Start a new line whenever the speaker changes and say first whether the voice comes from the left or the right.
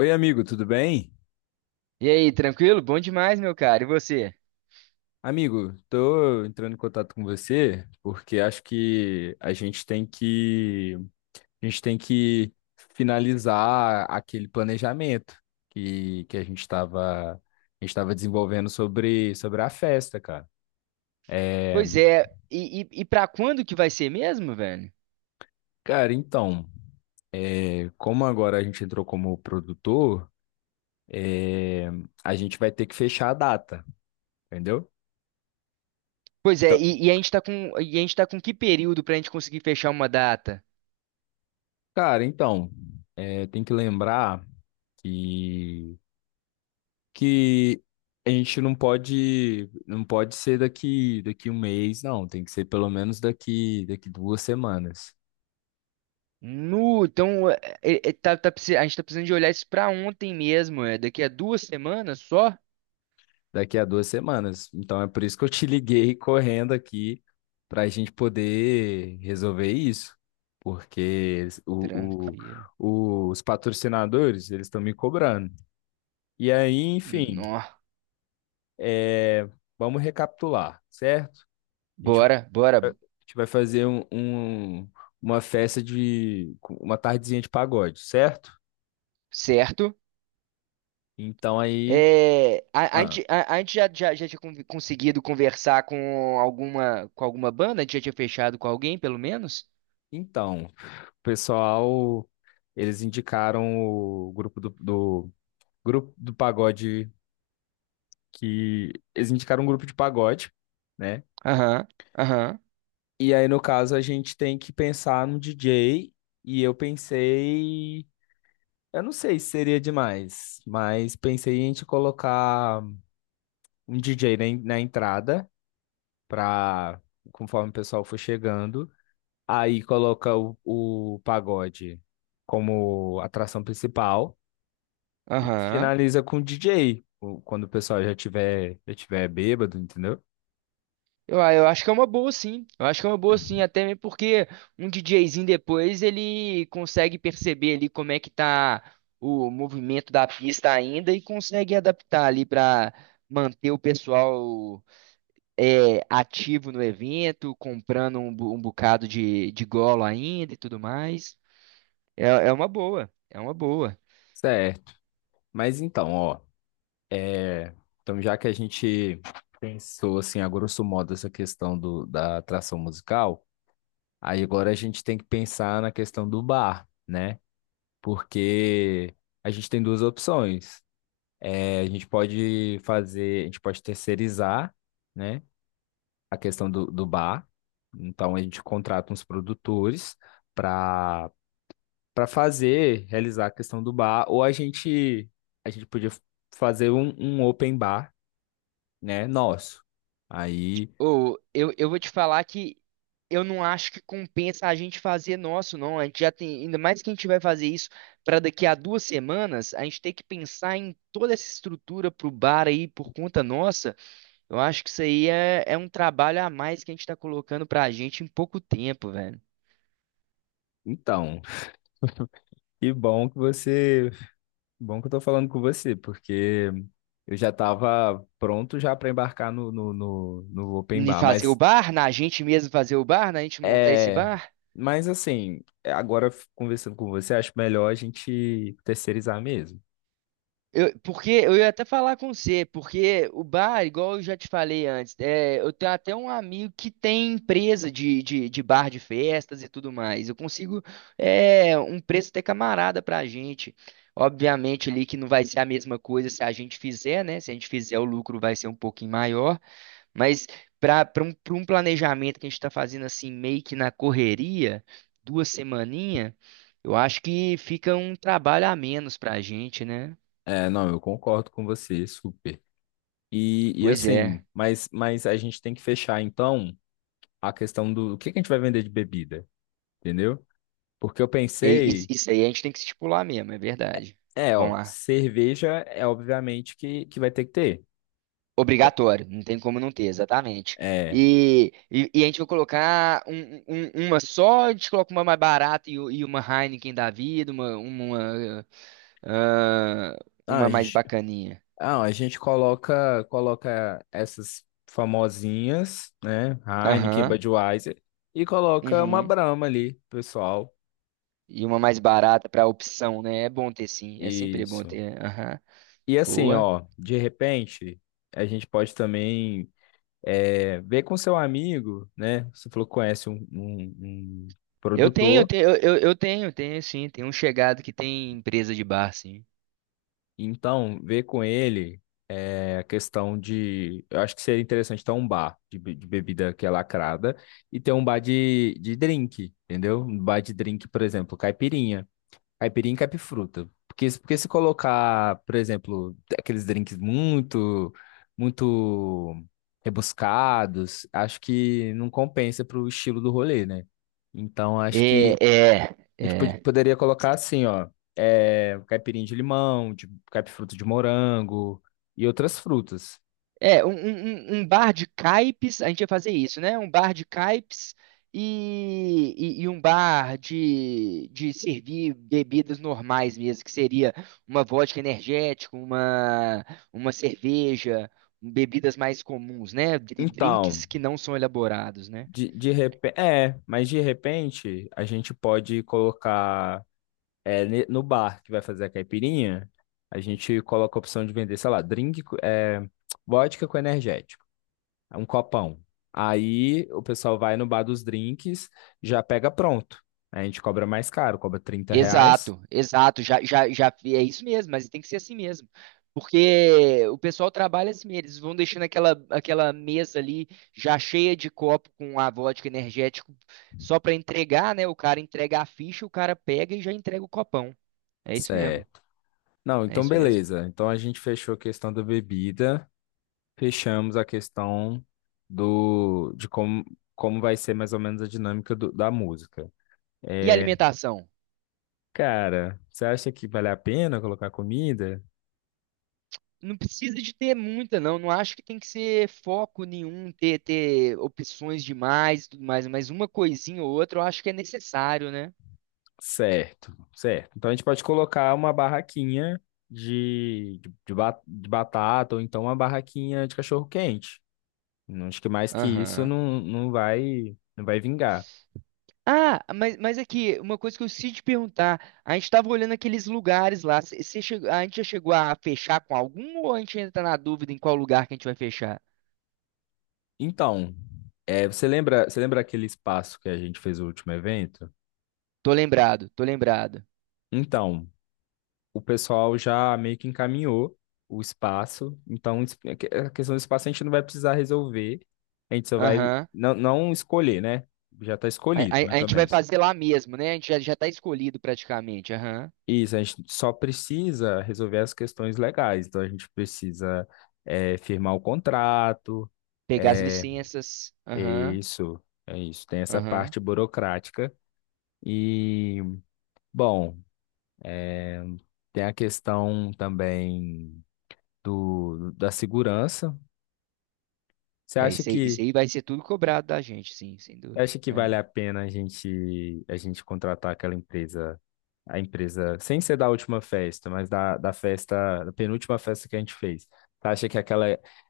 left: Oi, amigo, tudo bem?
right: E aí, tranquilo? Bom demais, meu cara. E você?
left: Amigo, tô entrando em contato com você porque acho que a gente tem que finalizar aquele planejamento que a gente estava desenvolvendo sobre a festa, cara. É,
right: Pois é, e pra quando que vai ser mesmo, velho?
left: cara, então, como agora a gente entrou como produtor, é, a gente vai ter que fechar a data, entendeu?
right: Pois é,
left: Então,
right: e a gente tá com que período pra gente conseguir fechar uma data?
left: cara, então, tem que lembrar que que a gente não pode ser daqui um mês, não, tem que ser pelo menos daqui daqui duas semanas,
right: Nu, então, a gente tá precisando de olhar isso pra ontem mesmo, é daqui a 2 semanas só?
left: daqui a duas semanas. Então é por isso que eu te liguei correndo aqui para a gente poder resolver isso, porque
right: Tranquilo.
left: os patrocinadores eles estão me cobrando. E aí, enfim,
right: Nó.
left: é, vamos recapitular, certo? a gente vai
right: Bora, bora.
left: gente vai fazer uma festa de com uma tardezinha de pagode, certo?
right: Certo?
left: Então aí,
right: É, a, a
left: ah,
right: gente, a, a gente já tinha conseguido conversar com alguma banda? A gente já tinha fechado com alguém, pelo menos?
left: então, o pessoal, eles indicaram o grupo do grupo do pagode que eles indicaram um grupo de pagode, né?
right: Aham, aham,
left: E aí no caso a gente tem que pensar no DJ e eu não sei se seria demais, mas pensei em a gente colocar um DJ na entrada pra, conforme o pessoal for chegando. Aí coloca o pagode como atração principal e
right: aham.
left: finaliza com o DJ, quando o pessoal já tiver bêbado, entendeu?
right: Eu acho que é uma boa, sim. Eu acho que é uma boa, sim, até mesmo porque um DJzinho depois ele consegue perceber ali como é que tá o movimento da pista ainda e consegue adaptar ali para manter o pessoal ativo no evento, comprando um bocado de golo ainda e tudo mais. É, é uma boa, é uma boa.
left: Certo. Mas então, ó, é, então já que a gente pensou assim, a grosso modo, essa questão da atração musical, aí agora a gente tem que pensar na questão do bar, né? Porque a gente tem duas opções. É, a gente pode terceirizar, né, a questão do bar. Então a gente contrata uns produtores para para realizar a questão do bar, ou a gente podia fazer um open bar, né, nosso. Aí,
right: Ou eu vou te falar que eu não acho que compensa a gente fazer nosso, não. A gente já tem, ainda mais que a gente vai fazer isso para daqui a 2 semanas, a gente tem que pensar em toda essa estrutura pro bar aí por conta nossa. Eu acho que isso aí é um trabalho a mais que a gente tá colocando pra gente em pouco tempo, velho.
left: então, que bom que você, bom que eu tô falando com você, porque eu já estava pronto já para embarcar no open
right: Em
left: bar,
right: fazer o
left: mas.
right: bar, na gente mesmo fazer o bar, na gente montar esse
left: É,
right: bar.
left: mas assim, agora conversando com você, acho melhor a gente terceirizar mesmo.
right: Porque eu ia até falar com você, porque o bar, igual eu já te falei antes, eu tenho até um amigo que tem empresa de bar de festas e tudo mais. Eu consigo um preço até camarada pra gente. Obviamente ali que não vai ser a mesma coisa se a gente fizer, né? Se a gente fizer, o lucro vai ser um pouquinho maior, mas para um, pra um planejamento que a gente está fazendo assim, meio que na correria, 2 semaninhas, eu acho que fica um trabalho a menos pra gente, né?
left: É, não, eu concordo com você, super. E
right: Pois é.
left: assim, mas a gente tem que fechar então a questão o que que a gente vai vender de bebida, entendeu? Porque eu
right: E- e-
left: pensei,
right: isso aí a gente tem que estipular mesmo, é verdade. Vamos
left: ó,
right: lá.
left: cerveja é obviamente que vai ter que ter.
right: Obrigatório, não tem como não ter, exatamente.
left: É,
right: E a gente vai colocar uma só, a gente coloca uma mais barata e uma Heineken da vida, ah,
left: ah,
right: uma
left: a
right: mais
left: gente-
right: bacaninha.
left: Ah, a gente coloca essas famosinhas, né? Heineken,
right: Aham,
left: Budweiser, e coloca uma
right: uhum.
left: Brahma ali, pessoal.
right: E uma mais barata para opção, né? É bom ter, sim, é sempre bom
left: Isso.
right: ter. Aham,
left: E assim,
right: boa.
left: ó, de repente, a gente pode também ver com seu amigo, né? Você falou que conhece um
right: Eu tenho, eu
left: produtor.
right: tenho, eu, eu eu tenho, tenho sim. Tem um chegado que tem empresa de bar, sim.
left: Então, ver com ele é a questão de. Eu acho que seria interessante ter um bar de bebida que é lacrada e ter um bar de drink, entendeu? Um bar de drink, por exemplo, caipirinha. Caipirinha e caipifruta. Porque se colocar, por exemplo, aqueles drinks muito, muito rebuscados, acho que não compensa pro estilo do rolê, né? Então, acho
right: É,
left: que
right: é,
left: a gente
right: é.
left: poderia colocar assim, ó, caipirinha de limão, de caipifruta de morango e outras frutas.
right: Um bar de caipes, a gente ia fazer isso, né? Um bar de caipes e um bar de servir bebidas normais mesmo, que seria uma vodka energética, uma cerveja, bebidas mais comuns, né?
left: Então,
right: Drinks que não são elaborados, né?
left: de repente, mas de repente a gente pode colocar no bar que vai fazer a caipirinha, a gente coloca a opção de vender, sei lá, drink, vodka com energético, um copão. Aí o pessoal vai no bar dos drinks, já pega pronto. A gente cobra mais caro, cobra R$ 30.
right: Exato, exato, já é isso mesmo, mas tem que ser assim mesmo. Porque o pessoal trabalha assim, eles vão deixando aquela mesa ali já cheia de copo com a vodka energético só para entregar, né? O cara entrega a ficha, o cara pega e já entrega o copão. É isso mesmo,
left: Certo. Não,
right: é
left: então
right: isso mesmo.
left: beleza. Então a gente fechou a questão da bebida, fechamos a questão do de como vai ser mais ou menos a dinâmica da música.
right: E
left: É,
right: alimentação?
left: cara, você acha que vale a pena colocar comida?
right: Não precisa de ter muita, não. Não acho que tem que ser foco nenhum, ter opções demais e tudo mais, mas uma coisinha ou outra eu acho que é necessário, né?
left: Certo, certo. Então a gente pode colocar uma barraquinha de batata ou então uma barraquinha de cachorro-quente. Não acho que mais que isso
right: Aham.
left: não, não vai vingar.
right: Ah, mas aqui, uma coisa que eu preciso te perguntar, a gente tava olhando aqueles lugares lá, a gente já chegou a fechar com algum ou a gente ainda tá na dúvida em qual lugar que a gente vai fechar?
left: Então, você lembra aquele espaço que a gente fez o último evento?
right: Tô lembrado, tô lembrado.
left: Então, o pessoal já meio que encaminhou o espaço. Então, é a questão do espaço a gente não vai precisar resolver. A gente só vai
right: Aham.
left: não, não escolher, né? Já está
right: A,
left: escolhido,
right: a- a
left: mais ou
right: gente vai
left: menos.
right: fazer lá mesmo, né? A gente já tá escolhido praticamente, aham.
left: Isso, a gente só precisa resolver as questões legais. Então, a gente precisa firmar o contrato.
right: Pegar as
left: É,
right: licenças,
left: é
right: aham,
left: isso, é isso. Tem essa
right: aham.
left: parte burocrática. E, bom. Tem a questão também da segurança. Você
right: É,
left: acha
right: isso
left: que
right: aí vai ser tudo cobrado da gente, sim, sem
left: você
right: dúvida.
left: acha que vale
right: É.
left: a pena a gente contratar a empresa sem ser da última festa, mas da penúltima festa que a gente fez? Você acha que aquela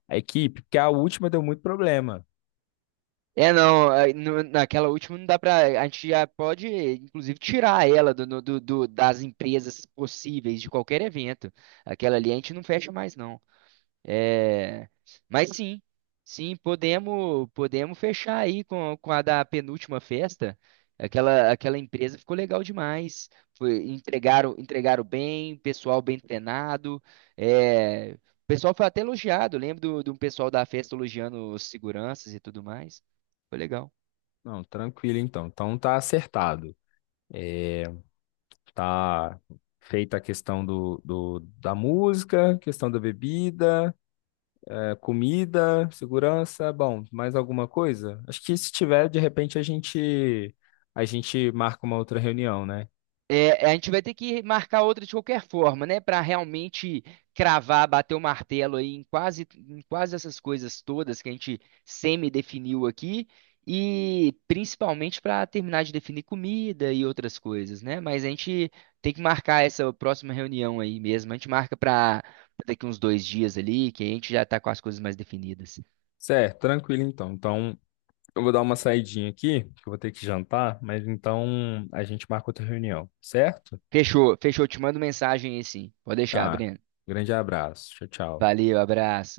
left: a equipe, porque a última deu muito problema.
right: É, não, aí naquela última não dá pra. A gente já pode, inclusive, tirar ela do, no- do, do- das empresas possíveis de qualquer evento. Aquela ali a gente não fecha mais, não. É, mas sim, sim, podemos fechar aí com a da penúltima festa. Aquela empresa ficou legal demais. Entregaram bem, pessoal bem treinado. O pessoal foi até elogiado. Lembro do pessoal da festa elogiando os seguranças e tudo mais. Foi legal.
left: Não, tranquilo então. Então tá acertado. É, tá feita a questão da música, questão da bebida. Comida, segurança, bom, mais alguma coisa? Acho que se tiver, de repente a gente marca uma outra reunião, né?
right: É, a gente vai ter que marcar outra de qualquer forma, né? Para realmente cravar, bater o martelo aí em quase essas coisas todas que a gente semi-definiu aqui, e principalmente para terminar de definir comida e outras coisas, né? Mas a gente tem que marcar essa próxima reunião aí mesmo. A gente marca para daqui uns 2 dias ali, que a gente já tá com as coisas mais definidas.
left: Certo, tranquilo então. Então, eu vou dar uma saidinha aqui, que eu vou ter que jantar, mas então a gente marca outra reunião, certo?
right: Fechou, fechou. Te mando mensagem aí, sim. Pode deixar,
left: Tá.
right: Breno.
left: Grande abraço. Tchau, tchau.
right: Valeu, abraço.